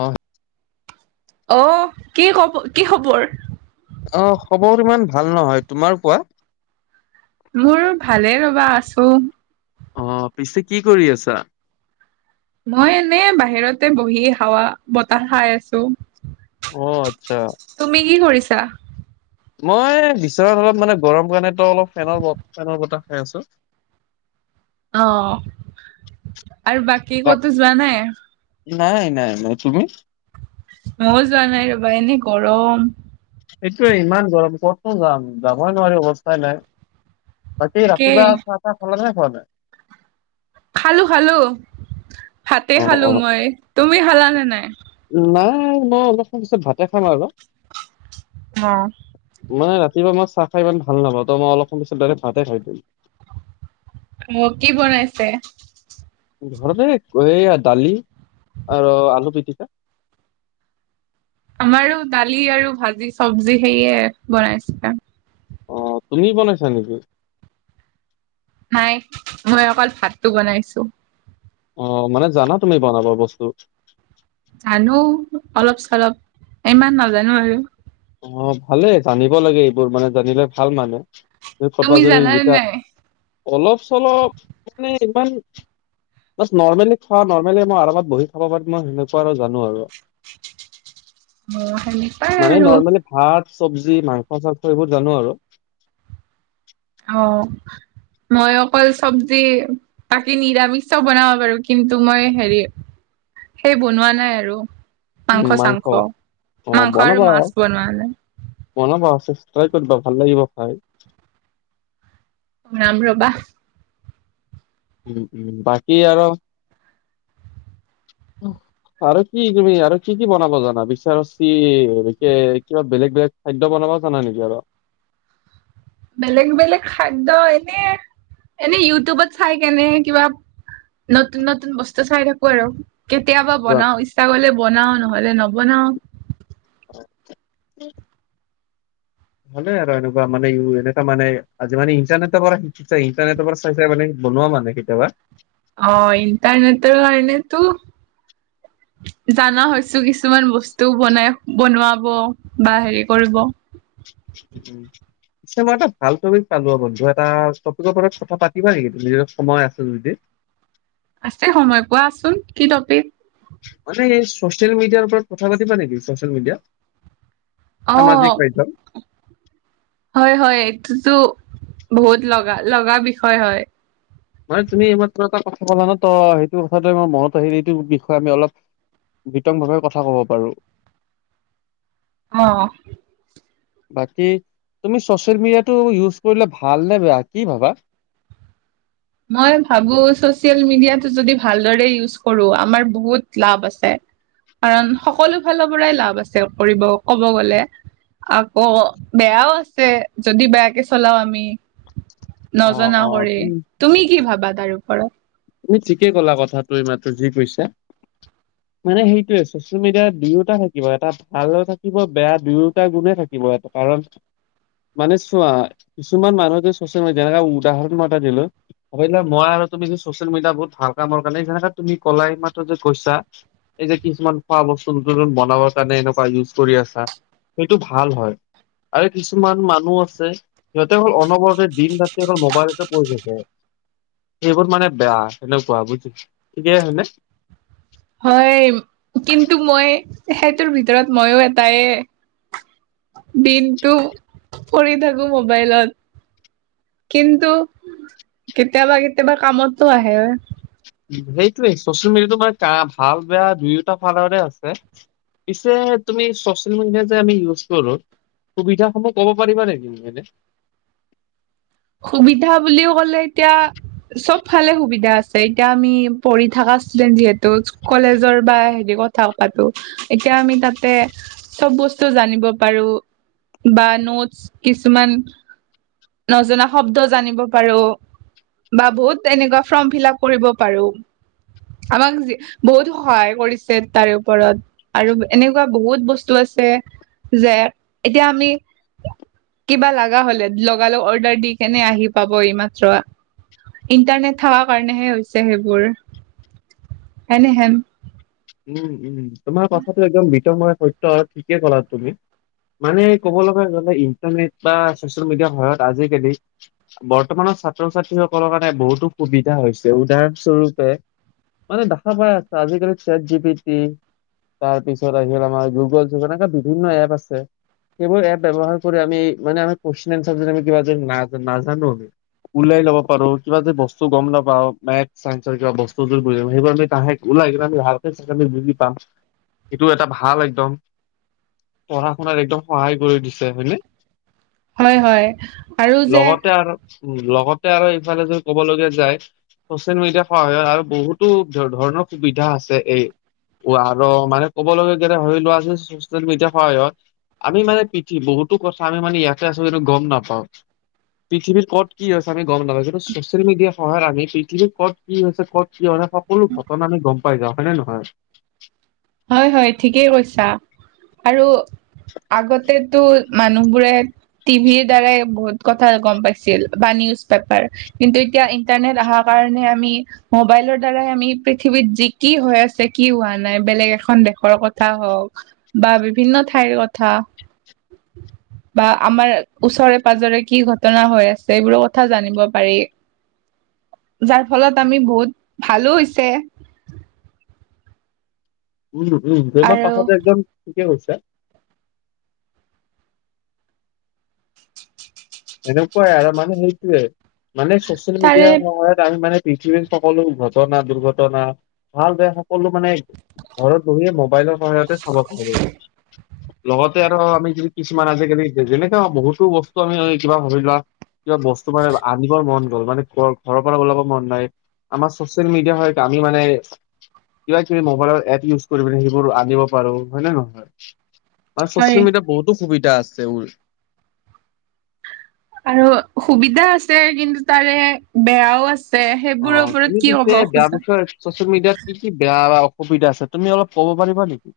অ'। অ', কি খব কি খবৰ? অ', খবৰ ইমান ভাল নহয় তোমাৰ কোৱা। মোৰ ভালে ৰ'বা আছো। অ', পিছে কি কৰি আছা? মই এনে বাহিৰতে বহি হাৱা বতাহ খাই আছো। অ', আচ্ছা। তুমি কি কৰিছা? মই বিচনাতে অলপ মানে গৰম কাৰণে তো অলপ ফেনৰ ফেনৰ বতাহ খাই আছো। অ', আৰু বাকী ক'তো যোৱা নাই? নাই নাই নাই তুমি? মই যোৱা নাই ৰবা এনেই গৰম। এইটোয়ে ইমান গৰম কতনো যাম যাবই নোৱাৰি অৱস্থাই নাই। বাকী তাকেই ৰাতিপুৱা চাহ চাহ খালানে নে খোৱা নাই? খালো খালো ভাতে অ খালো অ মই। তুমি খালা নে নাই? নাই মই অলপ সম পিছত ভাতে খাম আৰু। অ'। মান ৰাতিপুৱাই চাহ খাই ইমান ভাল নাপাওঁ ত মই অলপ সময় পিত ডাইৰেক ভতে খাই দিম। মোক কি বনাইছে? ঘৰত এইয়া দালি আৰু আলু পিটিকা। আমাৰো দালি আৰু ভাজি চবজি সেয়ে বনাইছিলে। অ', তুমি বনাইছা নেকি? নাই মই অকল ভাতটো বনাইছো। অ', মানে জানা তুমি বনাব বস্তু? জানো অলপ চলপ ইমান নাজানো আৰু। অ', ভালেই জানিব লাগে এইবোৰ মানে জানিলে ভাল মানে। তুমি জানানে [unintelligible] নাই? অলপ চলপ মানে ইমান নৰ্মেলি খুৱা নেলি মই আৰামত বহি খাব পাৰিম মই সেনেকুৱা আৰু জানো আৰু। অ', সেনে পাই মানে আৰু। নৰ্মেলি ভাত চব্জি মাংস চাঙস এইবোৰ জানো আৰু। অ', মই অকল চবজি তাকি নিৰামিষ বনাব বাৰু কিন্তু মই হেৰি সেই বনোৱা নাই আৰু মাংস চাংস অ' মাংস আৰু মাছ বনোৱা নাই মন প্ৰাই কৰিবা ভাল লাগিব খাই ৰাম ৰ বা বাকী আৰু অ আৰু কি তুমি আৰু কি কি বনাব জানা বিচাৰিক কিবা বেলেগ বেলেগ খাদ্য বনাব জানা নেকি আৰু বেলেগ বেলেগ খাদ্য এনে এনে ইউটিউবত চাই কেনে কিবা নতুন নতুন বস্তু চাই থাকো আৰু কেতিয়াবা কিবা বনাও ইচ্ছা কৰিলে বনাও নহলে নবনাও অ [unintelligible] হয়নে আৰু এনেকুৱা মানে এনেুৱা মানেজি মানে ইণ্টাৰনেটৰ পৰা শিক ইটাৰনেটৰ পৰা চাইছে মানে বনোৱা মানে কেতিয়াবা অ এন্ত এনেত কাৰণে তো [unintelligible] জানা হৈছো কিছুমান বস্তু বনাই বনোৱাব বা হেৰি কৰিব উ উম নিছে মই এটা ভাল টপিক পালো বন্ধু এটা টপিকৰ ওৰত কথা পাতিবা নেকি নিজ সময় আছে যদি আছে সময় কোৱাচোন কি টপিক মানে এই চচিয়েল মিডিয়াৰ ওপৰত কথা পাতিবা নেকি ছচিয়েল মিডিয়া অ সামাজিক কাৰ্য হয় হয় এইটোতো বহুত লগা লগা বিষয় হয় নহয় তুমি এইমাত্ৰ এটা কথা ক'লা ন ত সেইটো কথাটো আমাৰ মনত আহিল এইটো বিষয়ে আমি অলপ বিতংভাৱে কথা কব পাৰো অ বাকী তুমি চচিয়েল মিডিয়াটো ইউজ কৰিলে ভাল নে বেয়া কি ভাবা মই ভাবো চচিয়েল মিডিয়াটো যদি ভালদৰে ইউজ কৰো আমাৰ বহুত লাভ আছে কাৰণ সকলো ফালৰ পৰাই লাভ আছে কৰিব ক'ব গ'লে আকৌ বেয়াও আছে যদি বেয়াকে চলাও আমি অ নজনা অ কৰে তুমি তুমি কি ভাবা তাৰ ওপৰত তুমি ঠিকে কলা কথাটো ই মাতো যি কৈছা মানে সেইটয়ে চচিয়েল মিডিয়াত দুয়োটা থাকিব এটা ভাল থাকিব বেয়া দুয়োটা গুণে থাকিব কিবাএটা কাৰণ মানে চোৱা কিছুমান মানুহ চচ ম যেনেকা উদাহৰণ মা দিলো ভাবে মই আৰু তুমি যে চচিয়েল মিডিয়া বহুত ভাল কামৰ কাৰণে যেনেকে তুমি কলাই মাত্ৰ যে কৈছা এই যে কিছুমান খোৱা বস্তু নতুনতুন বনাবৰ কাৰণে এনেকুৱা ইউজ কৰি আছা সেইটো ভাল হয় আৰু কিছুমান মানুহ আছে সিহঁতে অকল অনবৰতে দিন ৰাতি অকল মোবাইলতে পৰি থাকে সেইবোৰ মানে বেয়া সেনেকুৱা বুজিছ িকে হয় নে হয় কিন্তু মই সেইটোৰ ভিতৰত মইো এটাই দিনটো কৰি থাকো মোবাইলত কিন্তু কেতিয়াবা কেতিয়াবা কামতো আহে সেইটোোৱে চচিয়েল মিডিয়া তো মমাৰ ভাল বেয়া দুয়োটা ফালৰে আছে পিছে তুমি চচিয়েল মিডিয়া যে আমি ইউজ কৰো সুবিধাসমূহ ক'ব পাৰিবা নেকি মানে সুবিধা বুলিও ক'লে এতিয়া চব ফালে সুবিধা আছে এতিয়া আমি পঢ়ি থকা ষ্টুডেন্ট যিহেতু কলেজৰ বা হেৰি থকাতটো এতিয়া আমি তাতে চব বস্তু জানিব পাৰো বা নোটছ কিছুমান নজনা শব্দ জানিব পাৰো বা বহুত এনেকুৱা ফৰ্ম ফিল আপ কৰিব পাৰো আমাক বহুত সহায় কৰিছে তাৰে ওপৰত আৰু এনেকুৱা বহুত বস্তু আছে যে এতিয়া আমি কিবা লগা হলে লগালগ অৰ্ডাৰ দি কেনে আহি পাব এই মাত্ৰ ইণ্টাৰনেট থকা কাৰণেহে হৈছে সেইবোৰ এনেহেন উম উম তোমাৰ কথাটো একদম বিতময় সত্য আৰু ঠিকেই ক'লা তুমি মানে ক'ব লগা হ'লে ইণ্টাৰনেট বা ছচিয়েল মিডিয়াৰ সহায়ত আজিকালি বৰ্তমানৰ ছাত্ৰ ছাত্ৰী সকলৰ কাৰণে বহুতো সুবিধা হৈছে উদাহৰণ স্বৰূপে মানে দেখা পাই আছে আজিকালি চেট জি প টি তাৰপিছত আহিল আমাৰ গুগল যুগ এনেকা বিভিন্ন এপ আছে সেইবোৰ এপ ব্যৱহাৰ কৰি আমি মানে কোয়েচন কিবা নাজানো আমি ওলাই ল'ব পাৰো কিবা য বস্তূ গম না পাওঁ মেথ ছাইন্ঞ্চৰ কিবা বস্তু যোৰ বুৰ সেইবোৰ আমি তাহে ওলাই কি ভালকে চালে বুজি পাম সেইটো এটা ভাল একদম পঢ়া শুনাত একদম সহায় কৰি দিছে হয় নে হয় হয় আৰু যে লগতে আৰু লগতে আৰু ইফালে যদি ক'ব লগীয়া যায় চচিয়েল মিডিয়াৰ সহায়ত আৰু বহুতো ধৰণৰ সুবিধা আছে এই আৰু মানে কব লগ কে হৈ লোৱা চচিয়েল মিডিয়াৰ সহায়ত আমি মানে পিঠি বহুো কথা আমি মানে ইয়াতে আছো কিন্তু গম নাপাওঁ পৃথিৱী ক'ত কি হৈছে আমি গম নাপাও কিন্তু ছচিয়েল মিডিয়াৰ সহায় আমি পৃথিৱীত কত কি হৈছে ক'ত কি হয় সকলো ঘটনা আমি গম পাই যাওঁ হয়নে নহয় হয় হয় ঠিকেই কৈছা আৰু আগতেতো মানুহ বোৰে টি ভিৰ দ্বাৰাই বহুত কথা গম পাইছিল বা নিউজ পেপাৰ কিন্তু এতিয়া ইন্টাৰনেট অহাৰ কাৰণে আমি মোবাইলৰ দ্বাৰাই আমি পৃথিৱীত যি কি হৈ আছে কি হোৱা নাই বেলেগ এখন দেশৰ কথা হওক বা বিভিন্ন ঠাইৰ কথা [inaudible] বা আমাৰ ওচৰে পাজৰে কি ঘটনা হৈ আছে এইবোৰ কথা জানিব পাৰি যাৰ ফলত আমি বহুত ভালো হৈছে উম উম তুমাৰ আৰু পাঠতে একজন ঠিকে কৈছা এনেকুৱাই আৰু মানে সেইটোয়ে মানে চচিয়েল মিডিয়া তাৰে সময়ত আমি মানে পৃথিৱীৰ সকলো ঘটনা দুৰ্ঘটনা ভাল বেয়া সকলো মানে ঘৰত বহিয়ে মোবাইলৰ সহায়তে চাব পাৰি লগতে আৰু আমি যদি কিছুমান আজিকালি যেনেকে বহুতো বস্তু আমি কিবা ভাব লোৱা কিবা বস্তু মানে আনিবৰ মন গ'ল মানে ঘ ঘৰৰ পৰা ওলাব মন নাই আমাৰ চচিয়েল মিডিয়া সহায়ত আমি মানে কিবা কিবি মোবাইলৰ এপ ইউজ কৰিব সেইবোৰ আনিব পাৰো হয় নে নহয় আৰ হয় চচেল মিডিয়াত বহুতো সুবিধা আছে আৰু সুবিধা আছে কিন্তু তাৰে বেয়াও আছে অ সেইবোৰৰ ওপৰত তুমি কি পিছে ক'ব বেয়া খোজা বছৰ চচিয়েল মিডিয়াত কি কি বেয়া অসুবিধা আছে তুমি অলপ ক'ব পাৰিবা নেকি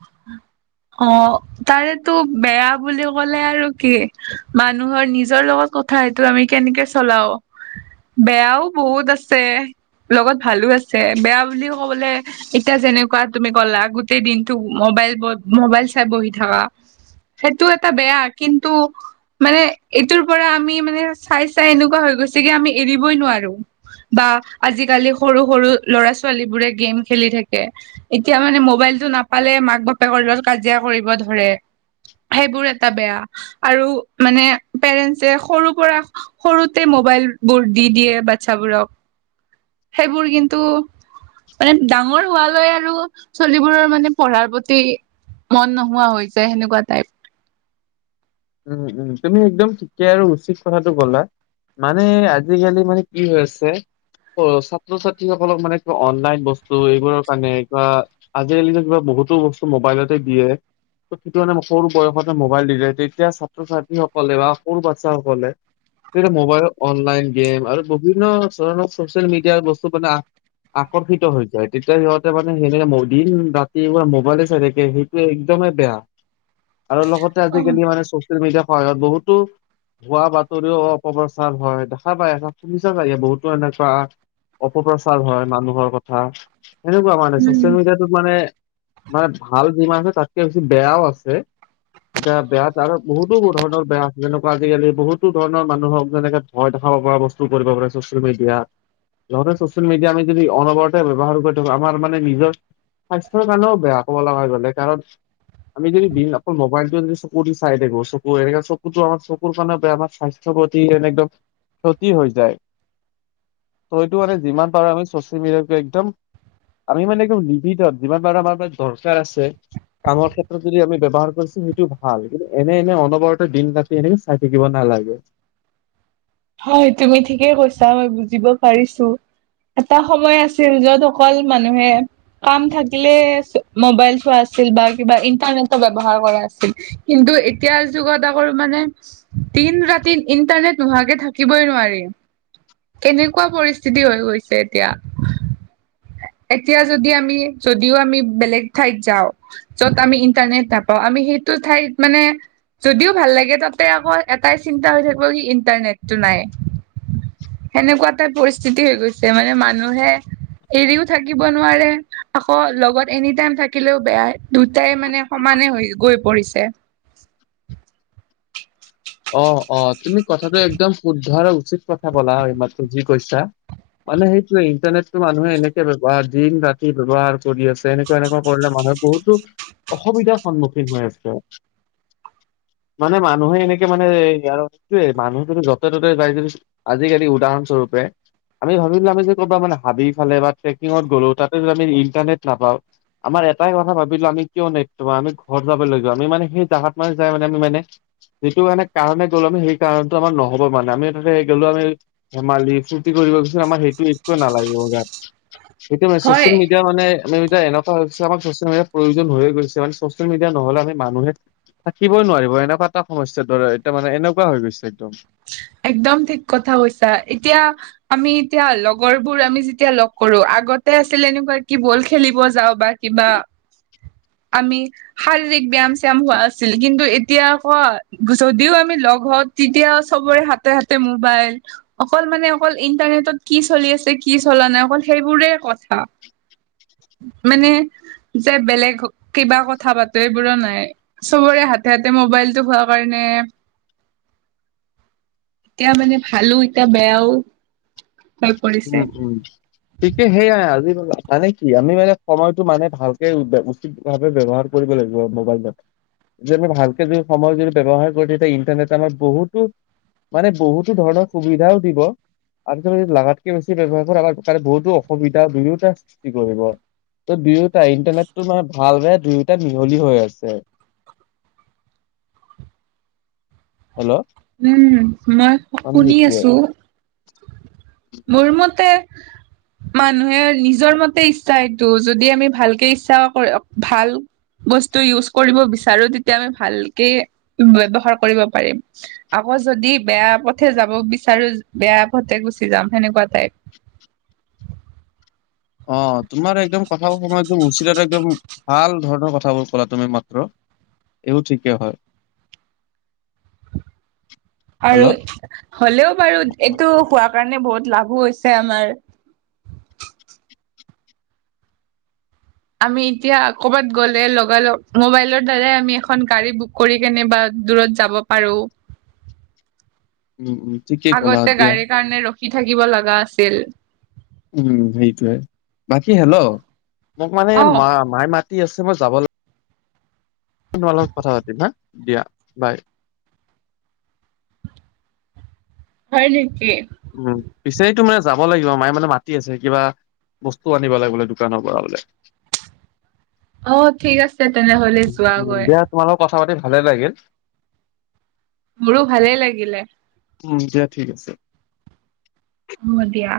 উম অ তাৰেতো বেয়া বুলি ক'লে আৰু কি মানুহৰ নিজৰ লগত কথা এইটো আমি কেনেকে চলাও বেয়াও বহুত আছে লগত ভালো আছে বেয়া বুলিও কবলে এতিয়া যেনেকুৱা তুমি কলা গোটেই দিন মবাইল মবাইল চাই বহি থকা সেইটো এটা বেয়া কিন্তু মানে এইটোৰ পৰা আমি মানে চাই চাই এনেকুৱা হৈ গৈছে কি আমি এৰিবই নোৱাৰো বা আজিকালি সৰু সৰু ল'ৰা ছোৱালী বোৰে গেম খেলি থাকে এতিয়া মানে মোবাইলটো নাপালে মাক বাপেকৰ লগত কাজিয়া কৰিব ধৰে সেইবোৰ এটা বেয়া, আৰু মানে পেৰেন্টচে সৰু পৰা সৰুতে মোবাইল বোৰ দি দিয়ে বাচ্ছাবোৰক। সেইবোৰ কিন্তু মানে ডাঙৰ হোৱালৈ আৰু চলিবোৰৰ মানে পঢ়াৰ প্ৰতি মন নোহোৱা হৈ যায় সেনেকুৱা টাইপ। উম উম তুমি একদম ঠিকে আৰু উচিত কথাটো ক'লা। মানে আজিকালি মানে কি হৈ আছে অ' ছাত্ৰ ছাত্ৰীসকলক মানে কিবা অনলাইন বস্তু এইবোৰৰ কাৰণে কিবা আজিকালিতো কিবা বহুতো বস্তু মোবাইলতে দিয়ে, ত' সেইটো কাৰনে সৰু বয়সতে মোবাইল ৰিলেটেড এতিয়া ছাত্ৰ ছাত্ৰীসকলে বা সৰু বাচ্ছাসকলে য়া মোবাইল অনলাইন গে'ম আৰু বিভিন্ন ধৰণৰ চচিয়েল মিডিয়াৰ বস্তু মানে আকৰ্ষিত হৈ যায়, তেতিয়া সিহঁতে মানে হেনেকে দিন ৰাতিপুৱা মোবাইলে চাই থাকে। সেই একদমেই বেয়া, আৰু লগতে অ আজিকালি মানে চচিয়েল মিডিয়া সহায়ত বহুতো হোৱা বাতৰিওঁ অপপ্ৰচাৰ হয়, দেখা পায় আছা, শুনিছা চাগে বহুতো এনেকুৱা অপপ্ৰচাৰ হয় মানুহৰ কথা সেনেকুৱা মানে, উম চচিয়েল মিডিয়াটোত মানে মানে ভাল যিমান আছে তাত- বেয়াও আছে, এতিয়া বেয়া ত' বহুতো ধৰণৰ বেয়া আছে, যেনেকুৱা আজিকালি বহুতো ধৰণৰ মানুহক যেনেকে ভয় দেখাব পৰা বস্তু টো কৰিব পাৰে ছচিয়েল মিডিয়া ইহ'তে ছচিয়েল মিডিয়া আমি যদি অনবৰতে ব্যৱহাৰ কৰি থাকো আমাৰ মানে নিজৰ স্বাস্থ্যৰ কাৰণেও বেয়া ক'ব লগা গ'লে, কাৰণ আমি যদি অকল মবাইল কৰি চাই থাকো, চকুৰ এ চকুটো আমাৰ চকুৰ কাৰনে বেয়া, স্বাস্থ্যৰ প্ৰতি একদম ক্ষতি হৈ যায়, তইটো মানে যিমান পাৰো আমি চচিয়েল মিডিয়াক একদম আমি মানে একদম লিমিটত, যিমান পাৰা আমাৰ দৰকাৰ আছে কামৰ ক্ষেত্ৰত যদি আমি ব্যৱহাৰ কৰিছো সেইটো ভা ভাল, কিন্তু এনে এনে অনবৰত দিন ৰাতি এনেকে চাই থাকিব নালাগে। হয় তুমি ঠিকেই কৈছা মই বুজিব পাৰিছো, এটা সময় আছিল, য'ত অকল মানুহে কাম থাকিলে মোবাইল চোৱা আছিল বা কিবা ইন্টাৰনেটৰ ব্যৱহাৰ কৰা আছিল। কিন্তু এতিয়া যুগত আকৌ মানে দিন ৰাতি ইন্টাৰনেট নোহোৱাকে থাকে কিবই নোৱাৰি, কেনেকুৱা পৰিস্থিতি হৈ গৈছে এতিয়া। এতিয়া যদি আমি যদিওঁ আমি বেলেগ ঠাইত যাওঁ। য'ত আমি ইণ্টাৰনেট নাপাওঁ, আমি সেইটো ঠাইত মানে যদিওঁ ভাল লাগে তাতে আকৌ এটাই চিন্তা হৈ থাকিব কি ইণ্টাৰনেটটো নাই। সেনেকুৱা এটা পৰিস্থিতি হৈ গৈছে মানে মানুহে এৰিওঁ থাকিব নোৱাৰে আকৌ লগত এনি টাইম থাকিলেও বেয়া, দুটাই মানে সমানে হৈ গৈ পৰিছে। অ', অ' তুমি কথাটো একদম শুদ্ধ আৰু উচিত কথা ক'লা এইমাত্ৰ যি কৈছা। মানে সেইটোৱে, ইণ্টাৰনেটতো মানুহে এনেকে ব্যৱহাৰ, দিন ৰাতি ব্যৱহাৰ কৰি আছে এনেকুৱা এনেকুৱা কৰিলে মানুহে বহুতো অসুবিধাৰ সন্মুখীন হৈ আছে, মানে মানুহে এনেকে মানেয়েই মানুহ যদি য'তে ত'তে যাই যদি আজিকালি উদাহৰণ স্বৰূপে আমি ভাবিলো আমি যে ক'ৰবাৰ হাবি ফালে বা টেকিঙত গ'লো তাতে যদি আমি ইণ্টাৰনেট নাপাওঁ আমাৰ এটাই কথা ভাবিলো, আমি কিয় নেটটো আমি ঘৰত যাব লাগিব আমি মানে সেই জাগাত মান যাই মে আমি মানে যিটো মানে কাৰণে গ'লো আমি সেই কাৰণটো আমাৰ নহব মানে, আমি তাতে গ'লো আমি ধেমালি ৰ্ফুটি কৰিব গৈছিলো আমাৰ সেইটো একো নালাগিব গাত। সেটো মানে হয় ছচিয়েল মিডিয়া মানে আমি এতিয়া এনেকুৱা হৈ গৈছে আমাক ছচিয়েল মিডিয়াৰ প্ৰয়োজন হৈয়ে গৈছে, মানে ছচিয়েল মিডিয়া নহ'লে আমি মানুহে থাকিবই নোৱাৰিব এনেকুৱা এটা সমস্যাৰ দৰে, এতিয়া মানে এনেকুৱা হৈ গৈছে একদম। একদম ঠিক কথা কৈছা, এতিয়া আমি এতিয়া লগৰ বোৰ আমি যেতিয়া লগ কৰো, আগতে আছিল এনেকুৱা কি বল খেলিব যাওঁ বা কিবা [unintelligible] আমি শাৰীৰিক ব্যায়াম চয়াম হোৱা আছিল, কিন্তু এতিয়া কোৱা যদিও আমি লগ হওঁ তেতিয়া সবৰে হাতে হাতে মোবাইল অকল মানে অকল ইণ্টাৰনেটত কি চলি আছে কি চলা নাই অকল সেইবোৰে কথা, মানে যে বেলেগ কিবা কথা পাতো এইবোৰো নাই। চবৰে হাতে হাতে মোবাইলটো হোৱা কাৰণে এতিয়া মানে ভালো এতিয়া বেয়াও, হৈ উম পৰিছে উম তে সেয়াই আজি মানে কি আমি মানে সময়তটো মানে ভালকে উচিত ভাৱে ব্যৱহাৰ কৰিব লাগিব মোবাইলত। যেদি আমি ভালকে যদি সময় যদি ব্যৱহাৰ কৰো তেতিয়া ইণ্টাৰনেট আমাৰ বহুতো মানে বহুতো ধৰণৰ সুবিধাও দিব, আৰু যদি লাগা বেছি ব্যৱহাৰ কৰ আ কাৰণে বহুতো অসুবিধা দুয়োটাাৰ সৃষ্টি কৰিব। ত' দুয়োটা ইণ্টাৰনেটো মানে ভাল দুয়োটা মিহলি হৈ আছে। হেল্ল' উম মই মানে শুনি সেইটোৱে। আছো মোৰ মতে মানুহে নিজৰ মতে ইচ্ছা এইটো যদি আমি ভালকে ইচ্ছা কৰ ভাল বস্তু ইউজ কৰিব বিচাৰো তেতিয়া আমি ভালকে ব্ৱহাৰ কৰিব পাৰিম। আকৌ যদি বেয়া পথে যাব বিচাৰো বেয়া পথে গুচি যাম সেনেকুৱা টাইপ। অ', তোমাৰ একদম কথাাব সময় একদম উচিতত একদম ভাল ধৰণৰ কথাবোৰ কলা তুমি মাত্ৰ এইও ঠিকেই হয়। [inaudible] আৰু হেল্ল' হ'লেও বাৰু এইটো হোৱা কাৰণে বহুত লাভো হৈছে আমাৰ আমি এতিয়া কবাত গ'লে লগ লগগ মোবাইলৰ দ্বাৰাই আমি এখন গাড়ী বুক কৰি কেনে বাা দূৰত যাব পাৰোঁ। উম উম ঠিকেই ক'লা দিয়া কি থাকিব লগা আছিল উম সেইটয়ে বাকী হেল্ল' মোক মানে অ' মা মাইে মাতি আছে মই যাব লাগ তোমাৰাল লগত কথা পাতিম হা দিয়া বাই। হয় নেকি? উম পিছোৰটোো মানে যাব লাগিব মায়ে মানে মাতি আছে কিবা বস্তু আনিব লাগ বোলে দোকানৰ পৰা বোলে। অ', ঠিক আছে তেনেহলে যোৱাগৈ। তোমাল লগত কথা পাতি ভালে লাগিল। মোৰো ভালে লাগিলে। উম দিয়া ঠিক আছে। হব দিয়া